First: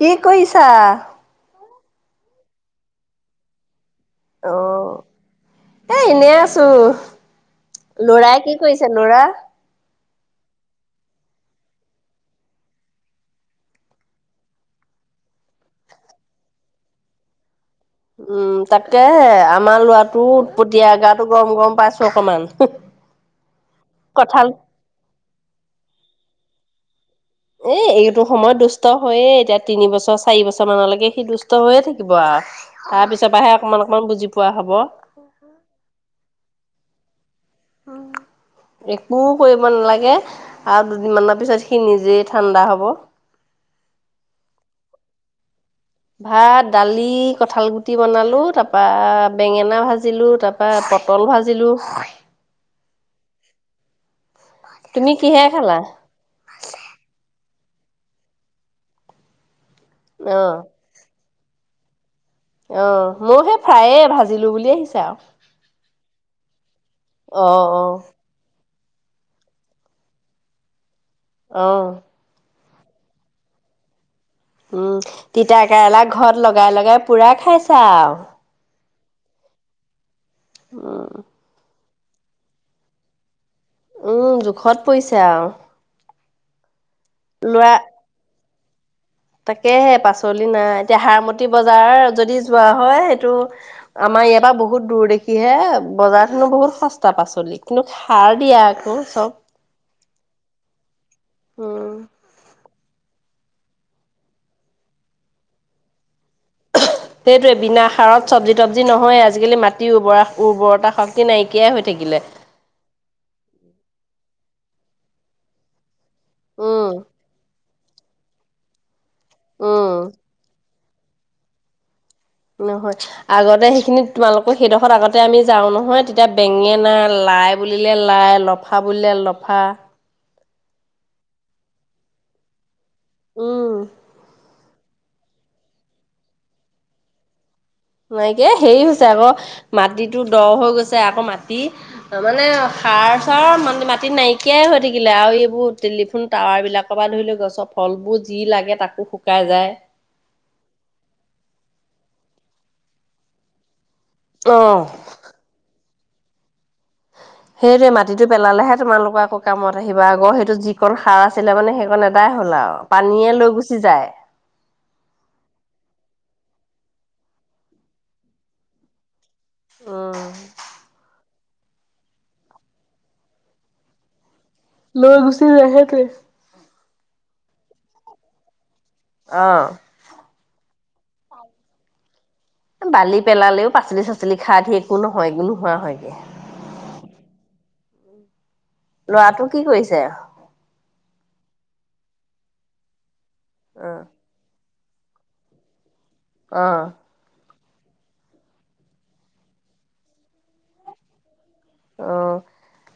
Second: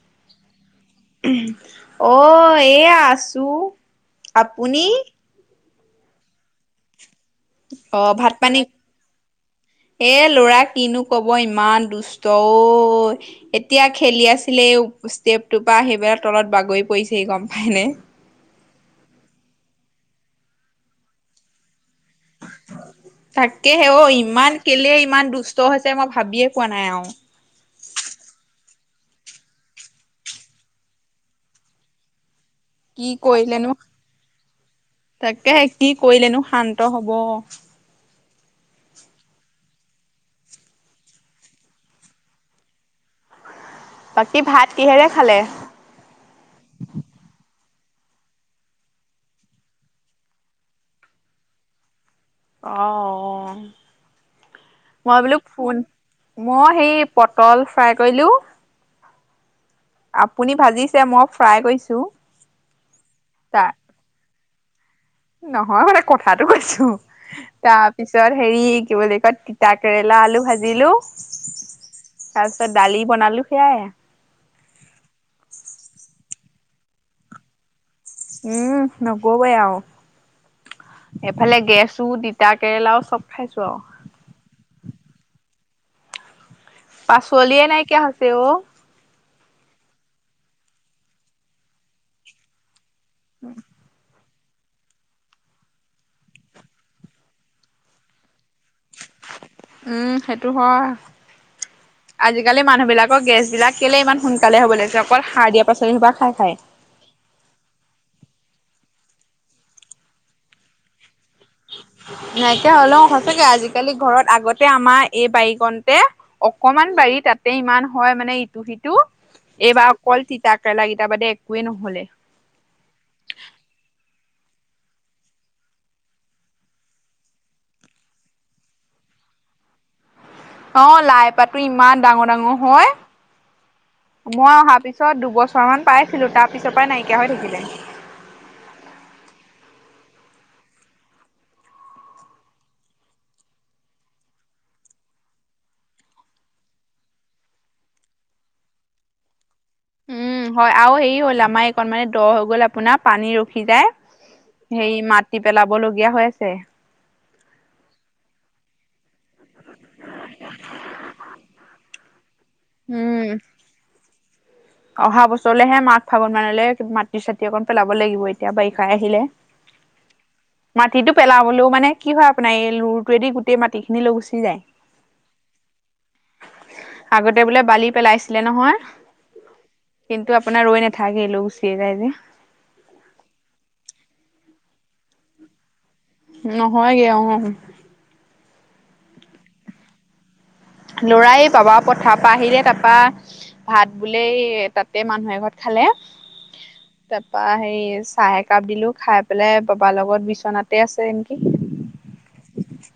কি কৰিছা? অ এয়া আছো। অ আপুনি? এ এনেই আছো। অ' ভাত লৰাই কি পানী কৰিছে লৰা? এ ল'ৰা কিনো কব ইমান দুষ্ট ঐ এতিয়া খেলি আছিলে। ষ্টেপটোপ পৰা আহি পেলাই তলত বাগৰি পৰিছেহি গম পায় নে? উম তাকেহে আমাৰ লৰাটো উৎপতীয়া গাটো গৰম গৰম পাইছোঁ তাকেহে ঔ কঁঠাল ইমান কেলে ইমান দুষ্ট হৈছে মই ভাবিয়ে পোৱা নাই আও। এ এইটো সময়ত দুষ্ট হৈয়ে এতিয়া তিনি বছৰ চাৰি বছৰ মানলৈকে সি দুষ্ট হৈয়ে থাকিব আও। কি কৰিলেনো তাকে কি কৰিলেনো শান্ত হব? [inaudible] একো কৰিব নালাগে আৰু দুদিনমানৰ পিছত সি নিজেই ঠাণ্ডা হব বাকী ভাত কিহেৰে খালে? ভাত দালি কঠাল গুটি বনালো তাৰাপা বেঙেনা ভাজিলো তাৰাপা পটল ভাজিলোঁ। অ তুমি মই বলো কিহে খালা? ফোন মই সেই পটল ফ্ৰাই কৰিলোঁ। আপুনি অ', ভাজিছে মই ফ্ৰাই কৰিছো। অ মই সেই তাৰ ফ্ৰায়ে ভাজিলো বুলি আহিছো। নহয় মানে কথাটো কৈছো অ', অ', তাৰপিছত হেৰি কি বুলি কয় তিতা কেৰেলা, আলু, ভাজিলো। আহ। তাৰপিছত দালি বনালো সেয়াই। উম তিতাকেৰেলা ঘৰত লগাই লগাই পুৰা খাইছা আও। উম নকবই আও উম, এফালে গেছ তিতা কেৰেলাও চব খাইছো আৰু উম জোখত পৰিছে আৰু। পাচলিয়ে ল'ৰা নাইকিয়া হৈছে অ' তাকেহে পাচলি নাই এতিয়া হাৰমতি বজাৰ যদি যোৱা হয় সেইটো আমাৰ ইয়াত তপা বহুত দূৰ দেখি হে বজাৰত হেনো বহুত সস্তা পাচলি কিন্তু সাৰ দিয়া আকৌ চব উম সেইটো হয় উম, আজিকালি। মানুহবিলাকৰ গেছবিলাক কেলে ইমান সোনকালে হ'ব লাগিছে অকল সাৰ দিয়া পাচলি হোপা খাই খাই সেইটোয়ে বিনা সাৰত চব্জি তবজি নহয়। আজিকালি মাটিৰ উৰ্বৰা উৰ্বৰতা শ নাইকিয়া হ'লেও সচাকে আজিকালি ঘৰত আগতে আমাৰ এই বাৰীকণ উম, অকমান বাৰি তাতে ইমান হয় মানে ইটো সিটো এইবাৰ উম, অকল তিতা কেৰেলা কেইটা বাদে একোৱে নহ'লে। নহয় আগতে সেইখিনি তোমালোকৰ সেইডোখৰত আগতে আমি যাওঁ‌ নহয় তেতিয়া বেঙেনা, লাই বুলিলে লাই লফা বুলিলে লফা অ' লাই পাতো ইমান ডাঙৰ ডাঙৰ হয়। উম, মই অহা তাৰ পিছত দুবছৰমান পাইছিলো। তাৰ পিছৰ পৰাই নাইকিয়া হৈ থাকিলে। নাইকিয়া হেৰি হৈছে আকৌ মাটিটো দ হৈ গৈছে। আকৌ মাটি মানে সাৰ চাৰ মানি মাটি নাইকিয়াই হৈ থাকিলে আৰু এইবোৰ টেলিফোন টাৱাৰবিলাকৰ পৰা ধৰি লও গছৰ ফ ফলবোৰ যি লাগে তাকো শুকাই যায়। উম হয় আৰু হেৰি হ'ল আমাৰ এইকণ মানে দ হৈ গ'ল আপোনাৰ পানী ৰখি যায়। অ'। সেই মাটি পেলাব লগীয়া হৈ আছে। সেইটোৱে মাটিটো পেলালেহে তোমালোকৰ আকৌ কামত আহিব আগৰ সেইটো যিকণ সাৰ আছিলে মানে সেইকণ দিগদাৰে হ'ল আৰু উম পানীয়ে লৈ গুচি যায় অহা বছৰলেহে মাঘ ফাগুন মানলৈ মাটি চাতি অকণ পেলাব লাগিব। এতিয়া বাৰিষাই আহিলে। মাটিতো পেলাওঁ ও মানে কি হয় আপোনাৰ এই লুৰটোৱেদি গোটেই মাটি খিনি লৈ গুচি যায়। লৈ গুচি যায়। সেইটোৱে আগতে বোলে বালি পেলাইছিলে নহয় অ' কিন্তু আপোনাৰ ৰৈ নাথাকিল লৈ গুচি যায় যে। বালি পেলালেও পাচলি চাচলি খাৰ ধি একো নহয় একো নোহোৱা হয়গে। নহয়গে অহ লৰাটো কি কৰিছে? লৰাই বাবা পথাৰ পৰা আহিলে তাৰপা ভাত অ' বোলে তাত গোটেই মানুহে ঘৰত খালে অ' তাৰপা হেৰি এই চাহ একাপ দিলো খাই পেলাই বাবাৰ লগত বিচনাতে আছে। অহ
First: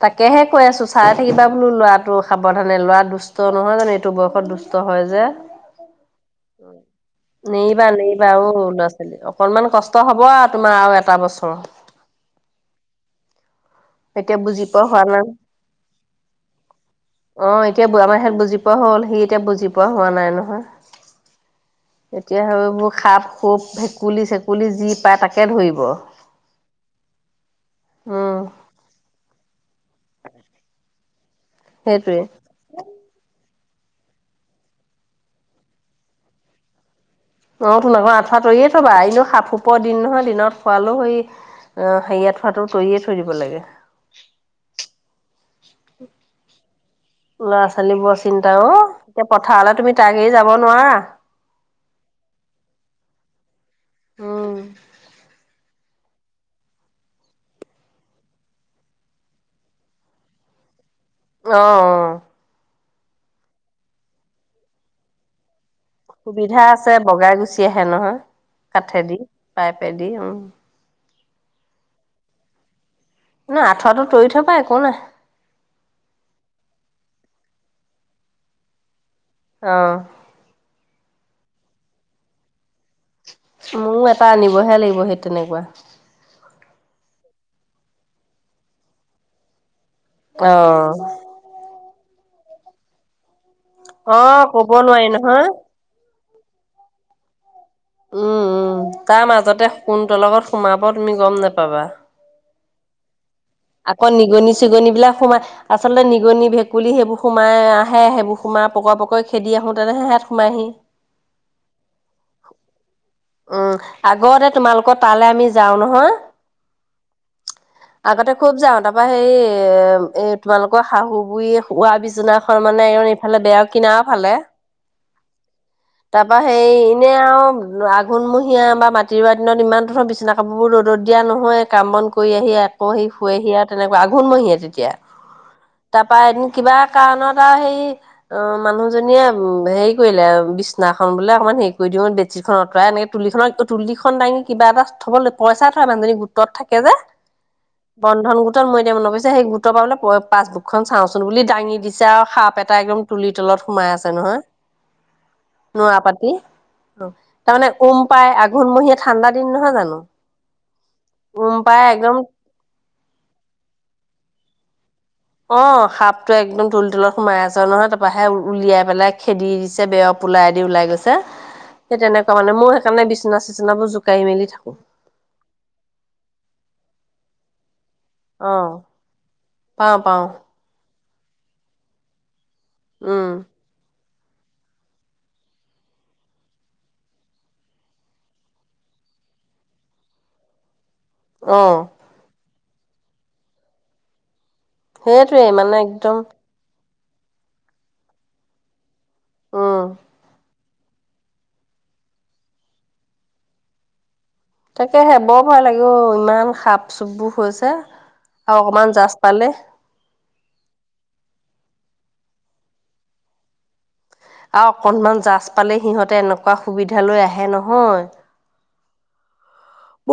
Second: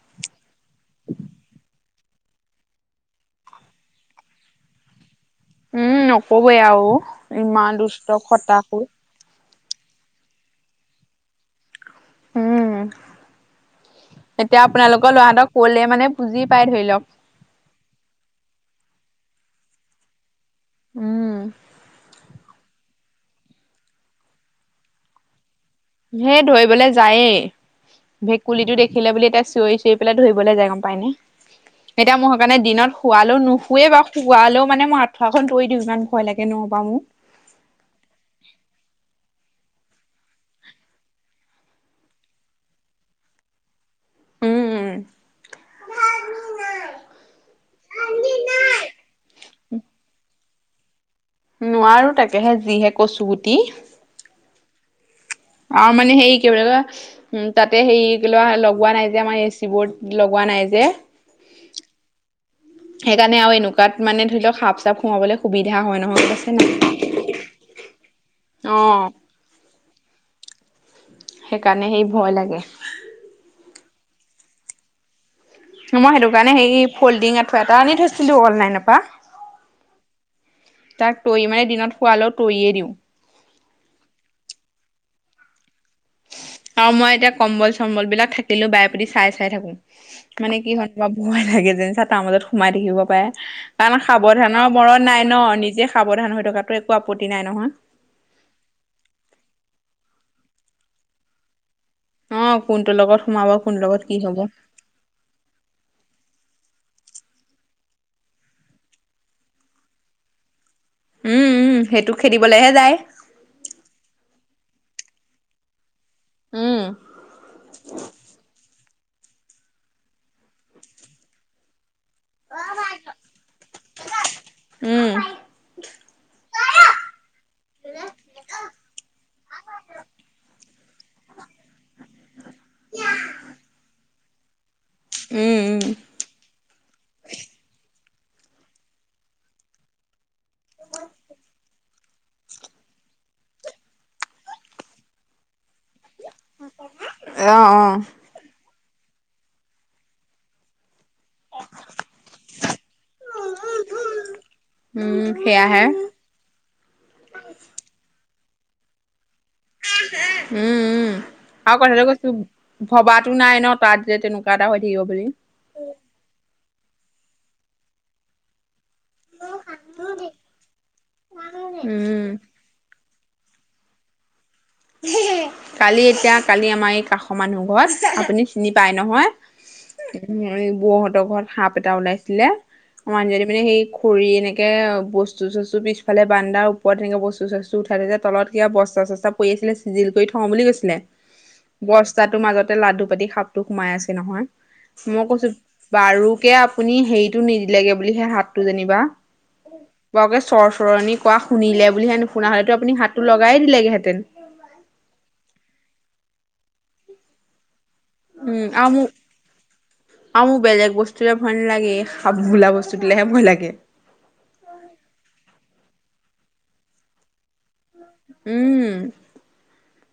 তাকেহে কৈ আছো চাই থাকিবা বোলো ল'ৰা। টো সাৱধানে ল'ৰা দুষ্ট নহয় জানো এইটো বয়সত দুষ্ট হয় যে। উম নকবই আৰু ইমান নেৰিবা দুষ্ট নেৰিবা অহ খতাকৈ। ল'ৰা ছোৱালী অকনমান কষ্ট হ'ব তোমাৰ আৰু এটা বছৰ। উম, এতিয়া বুজি পোৱা হোৱা আপোনালোকৰ নাই। লৰাতক কলে মানে বুজি পাই ধৰি লওক। অ, এতিয়া আমাৰ ইহত বুজি পোৱা হল সি এতিয়া বুজি পোৱা হোৱা নাই নহয়। উম এতিয়া সেইবোৰ সাপ, খোপ, ভেকুলি, চেকুলি যি পায় তাকে ধৰিব। হে ধৰিবলে যায়েই উম ভেকুলীটো দেখিলে বুলি এতিয়া চিঞৰি, চিঞৰি এই ফালে ধৰিবলৈ যায় গম পায় নে এতিয়া সেইটোৱে মোৰ সেই কাৰণে দিনত শুবালেও নু শুৱে বাৰু শুৱালেও মানে মই আঠুৱাখন তৰি দিও ইমান ভয় লাগে নবা মোক অঁ টোন আক আঠুৱা তৰিয়ে থবা এনো সাপ সোপৰ দিন নহয় দিনত শোৱালও সেই [unintelligible] আহ, হেৰি আত থোৱাটো তৰিয়ে থৈ দিব লাগে। উম ল'ৰা ছোৱালী বৰ চিন্তা অ এতিয়া পথাৰলে তুমি তাক এৰি যাব নোৱাৰা। নোৱাৰো তাকেহে যিহে কচু গুটি। উম আৰু মানে হেৰি কি বুলি কয়, উম তাতে হেৰি ক লোৱা লগোৱা নাই যে আমাৰ এচি বোৰ লগোৱাই, নাই যে। অ অ সেইকাৰণে আৰু এনেকুৱা মানে ল ধৰি সাপ চাপ খোমাবলৈ সুবিধা হয় নহয় গম পাইছে সুবিধা নাই আছে, বগাই গুচি আহে নহয় অ কাঠেদি পাইপ। পাই দি উম। সেইকাৰণে সেই ভয় লাগে। ন আঁঠুৱাটো তৰি থবা একো নাই। মই সেইটো কাৰণে হে ফল্ডিং আঠুৱা এটা আনি থৈছিলো অনলাইনৰ পৰা। অহ। তাক তৰি মানে দিনত শুৱালেও তৰিয়ে দিওঁ। মোৰ এটা আনিবহে লাগিব সেই তেনেকুৱা। আৰু মই এতিয়া কম্বল চম্বল বিলাক থাকিলো বাই প্ৰতি চাই চাই থাকো। মানে কি হয় অ তোমাৰ ভয় লাগে যেন চা তাৰ মাজত সোমাই থাকিব পাৰে। কাৰণ অ', সাৱধানৰ ক'ব মৰণ নোৱাৰি নাই ন, নহয়। নিজে সাৱধান হৈ থকাতটো একো আপত্তি নাই নহয়। উম উম তাৰ মাজতে কোনতলকত সোমাব তুমি গম নেপাবা। অঁহ কোনটো লগত, সোমাব কোনটোৰ লগত আকৌ কি হব নিগনি চিগনি বিলাক সোমাই, আচলতে নিগনি ভেকুলী বুলি সেইবোৰ সোমাই আহে। সেইবোৰ সোমাই পকৰ পকৰে খেদি আহো তেনেহে সেইয়াত সোমাইহি। উম উম সেইটো খেদিবলেহে যায়। উম আগতে তোমালোকৰ তালৈ আমি যাওঁ নহয়। উম আগতে খুব যাওঁ তাৰ তাৰপৰা সেই এ তোমালোকৰ শাহু বুঢ়ী শোৱা বিচনাখন মানে এ ইফালে বেয়াও কিনা না ফালে, উম। তাৰপা হেৰি এনে আৰু আঘোণমহীয়া বা মাটি ৰুৱা দিনত ইমান ধোৰৰ বিছনা কাপোৰ বোৰ ৰদ দিয়া নহয়, কাম বন কৰি আহি আকৌ সি শুৱে আহি আৰু তেনেকুৱা আঘোণমহিয়ে তেতিয়া। উম উম তাৰপা এদিন কিবা কাৰণত আৰু সেই অ মানুহজনীয়ে হেৰি কৰিলে, বি- বিচনাখন বোলে অকণমান হেৰি কৰি দিওঁ বেডশ্বীটখন আঁতৰাই এনেকৈ তুলিনৰ তুলিখন দাঙি কিবা এটা থ'ব ল পইচা হে মানুহজনী গোটত থাকে যে, অ অ বন্ধন গোটত মই ন পিছে সেই গুত পাবলৈ পাচবুকখন [unintelligible] চাওঁচোন বুলি দাঙি দিছে আৰু সাপ এটা একদম তুলিৰ তলত সোমাই আছে নহয়। উম সেয়াহে নৰা পাতি। তাৰমানে উম পাই আঘোণমহিয় ঠাণ্ডা দিন নহয় জানো উম উম উম আৰু পাই কথাটো একদম কৈছো ভবাতো নাই ন তাত যে তেনেকোৱা অহ সাপটো একদম তুলীৰ তলত সোমাই আছে নহয় তাৰপৰাহে উলিয়াই পেলাই খেদি দিছে, বেৰৰ পুলাইদি ওলাই গৈছে। সেই উম তেনেকুৱা মানে মোৰ সেইকাৰণে বিচ বিচনা চিচনাবোৰ জোকাই মেলি থাকো। কালি এতিয়া কালি আমাৰ এই কাষৰ মানুহ ঘৰত আপুনি অ চিনি পায় নহয়, পাওঁ পাওঁ বৌহঁতৰ ঘৰত সাপ এটা ওলাইছিলে। উম মানুহজনি মানে সেই কৰি এনেকৈ বস্তু চস্তু পিছফালে বান্দা ওপৰত এনেকৈ বস্তু চস্তু উঠাই থাক তলত কিবা বস্তা চস্তা পৰি আছিলে চিজিল কৰি থও বুলি গৈছিলে অ বস্তাটো মাজত এ লাডু পাতি সাপটো সোমাই আছে নহয়। মই সেইটোৱে কৈছো মানে একদম বাৰুকে আপুনি হেৰিটো নিদিলেগে বুলিহে সাপটো যেনিবা উম বাওকে চৰ্চ সৰণি কোৱা শুনে বুলি শুনা হলেতো আপুনি হাতটো লগাই দিলেতেন। তাকেহে বৰ ভয় লাগে অ ইমান সাপ চুপবোৰ হৈছে। আৰু উম আও অকমান মো জাজ পালে আও মো বেলেগ বস্তুলে ভয় নালাগে, এই সাপ বোলা বস্তুটো লেহে ভয় লাগে। আৰু অকনমান জাছ পালে সিহঁতে এনেকুৱা সুবিধা লৈ আহে নহয়। হয় উম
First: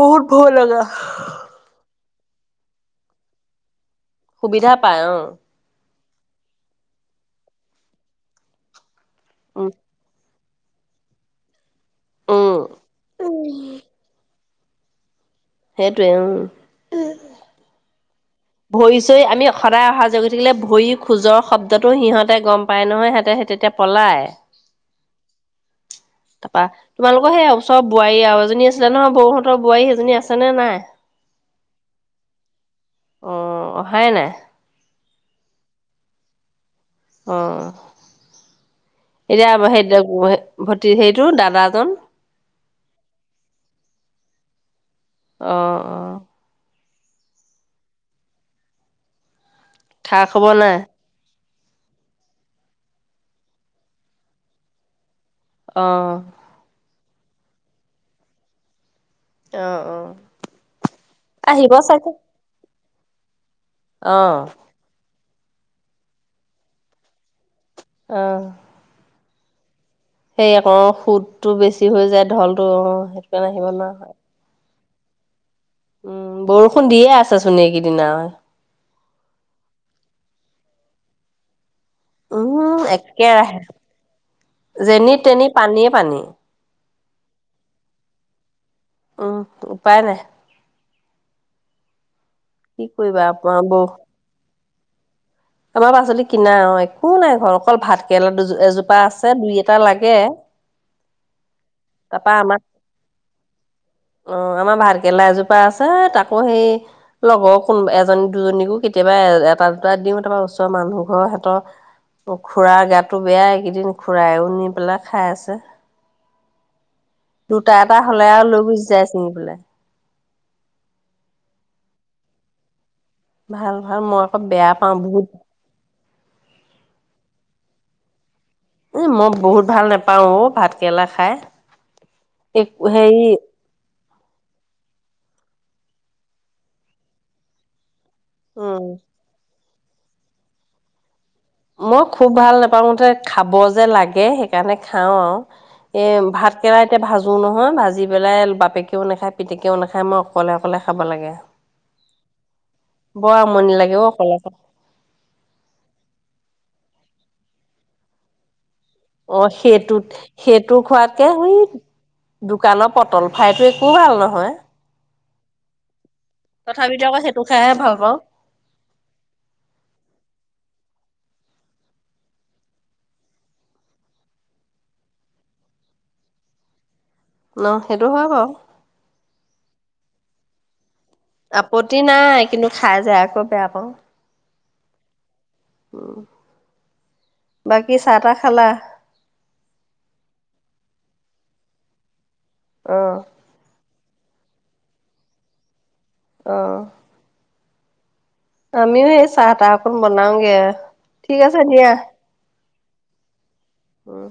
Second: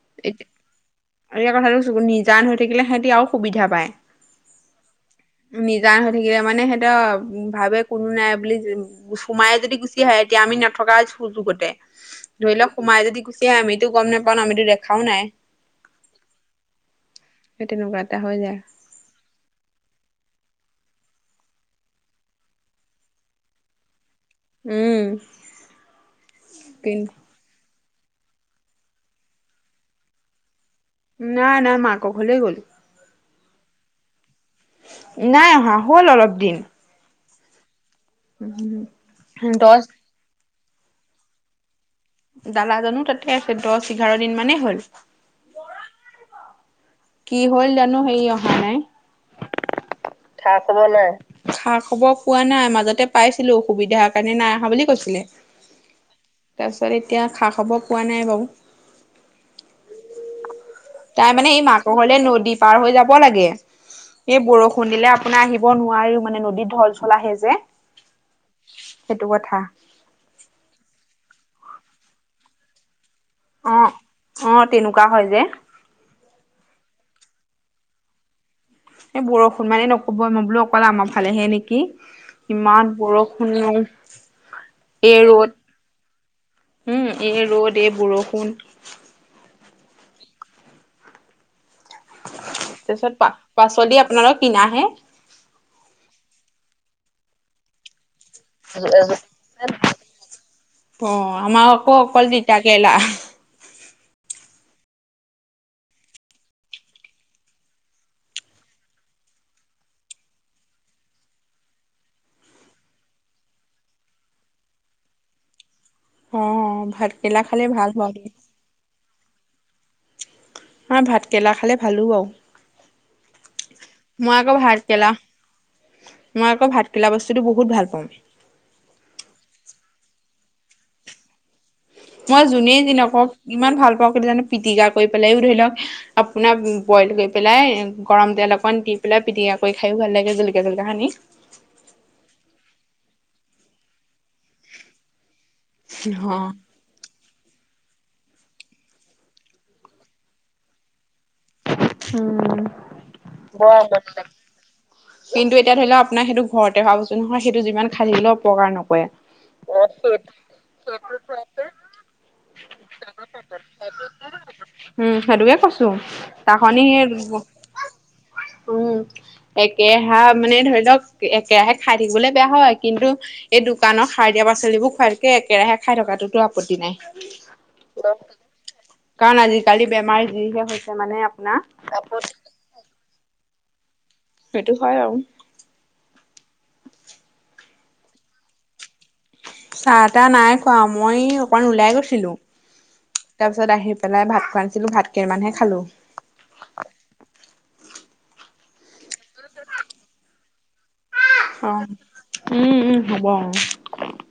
বহুত ভয় লগা আৰু এই কথাটো নিজান হৈ থাকিলে সিহতি আৰু সুবিধা পায় সুবিধা পায় অ নিজান হৈ থাকিলে মানে সিহঁতৰ ভাবে কোনো নাই বুলি সোমাই উম যদি গুচি আহে তেতিয়া আমি নথকাৰ সুযোগতে উম ধৰি লওক সোমাই যদি গুচি আহে আমিতো গম নেপাও কাৰণ আমিতো দেখাও নাই সেইটোৱে উম সেই তেনেকুৱা এটা হৈ যায় ভৰি চুই আমি সদায় অহা যোৱা কৰি থাকিলে ভৰি খোজৰ শব্দটো সিহঁতে গম পায় নহয় সিহঁতে হে তেতিয়া পলায় উম তাপা তোমালোকৰ সেই অ চব বোৱাৰী আৰু এজনী আছিলে নহয় বৌহঁতৰ বোৱাৰী সেইজনী আছেনে নাই নাই নাই মাক ঘলেই গ'ল। অ অহাই নাই নাই অহা হ'ল অলপ দিন অ এতিয়া দহ সেই ভতি সেইটো দাদাজন দাদাজনো তাতে আছে দহ এঘাৰ দিন মানেই হ'ল অহ অ কি হল জানো হেৰি অহা নাই খা খবৰ নাই খা খবৰ পোৱা নাই মাজতে পাইছিলো অসুবিধাৰ কাৰণে নাই অহা বুলি কৈছিলে অহ তাৰপিছত এতিয়া খা খবৰ পোৱা নাই বাও অহ অহ তাই মানে একে মাকঘলে নদী পাৰ হৈ যাব লাগে অ এই বৰষুণ দিলে আ ওলাই আহিব নোৱাৰিও মানে নদীত ঢল চল আহে যে অহ সেইটো কথা সেই আকৌ সুতটো বেছি হৈ যায় ঢলতো অ সেইটো কাৰণে আহিব নোৱাৰা হয় তেনেকোৱা হয় যে উম বৰষুণ দিয়ে আছ চোন এইকেইদিনা এই বৰষুণ মানে নকব মই বোলো অকল আমৰ ফালেহে নেকি উম ইমান বৰষুণ একেৰাহে যেনি এই ৰ'দ তেনি পানীয়ে পানী উম এই ৰ'দ এই বৰষুণ উম উপায় নাই কি তাৰপিছত কৰিবা পা আপোনাৰ বৌ পাচলি আপোনালকৰ কিনাহে আমাৰ পাচলি কিনা অ একো নাই ঘৰত অকল ভাত কেলা দু এজোপা আছে দুই এটা লাগে অ আমা আক অকল তাৰপা আমাক তিতাকেৰেলা অ আমাৰ ভাতকেলা এজোপা আছে তাকো সেই লগৰ কোনোব এজনী দুজনীকো কেতিয়া বা এটা দুটা দিওঁ তাৰপা ওচৰ মানুহ ঘৰৰ সেত অ খুুৰাৰ গাটো বেয়াই এইকেইদিন খুৰাইও নি পেলাই খাই আছে অ ভাত দুটা এটা হলে আ লৈ গুচি যায় ছিঙি পেলাই হা ভাতকেৰেলা খালে ভালো বাও ভাল ভাল মই আকৌ বেয়া পাওঁ বহুত মই আকৌ ভাতকেলা বস্তুতো বহুত ভাল পাওঁ এ মই বহুত ভাল নাপাও অ ভাত কেৰেলা খাই মই যোনে যি হেৰি নকক ইমান ভাল পাওঁ জানো পিটিকা কৰি পেলাইও ধৰি লওক আপোনাৰ বইল কৰি পেলাই গৰম তেল অকণমান উম দি পেলাই পিটিকা কৰি খায়ো ভাল লাগে জলকীয়া জলকীয়া সানি মই খুব ভাল নাপাওতে খাব যে লাগে। সেইকাৰণে খাও আৰু এ ভাত কেৰেলা এতিয়া ভাজো ভাজো নহয় ভাজি পেলাই বাপেকেও নাখায় পিতেকেও নাখায়, মই অকলে অকলে খাব লাগে। উম। বৰ আমনি লাগে অ অকলে অকলে। কিন্তু এতিয়া ধৰি লওঁক আপোনাৰ সেইটো ঘৰতে হোৱা বস্তু নহয় সেইটো যিমান খাই থাকিলেও অপকাৰ নকৰে। অ, সেইটোত - সেইটো খোৱাতকে সেই দোকানৰ পটল ফ্ৰাইটো একো ভাল নহয়। সেইতুকে কৈছো। খনি তথাপিতো আকৌ সেইটো খাইহে ভাল পাওঁ উম, একেহা মানে ধৰি একেৰাহে খাই থাকিবলৈ বেয়া হয় কিন্তু এই দোকানৰ সাৰ দিয়া পাচলিবোৰ খোৱাতকে একেৰাহে খাই খাই থকাটোতো আপত্তি নাই। ন সেইটো হয় বাৰু। কালি বেমাৰ যিহে হৈছে মানে! আপোনাৰ আপত্তি নাই কিন্তু খাই যায় আকৌ বেয়া পাও। সেইটো হয় আৰু। উম, বাকী চাহ তাহ খালা। চাহ তাহ নাই খোৱা মই অকমান ওলাই গৈছিলো। অ', তাৰপিছত আহি পেলাই ভাত খোৱা না, ভাত কেইমানহে খালো। অ', আমিও সেই চাহ তাহ অকন বনাওগে ঠিক আছে অ দিয়া। উম - উম হ'ব অ, উম,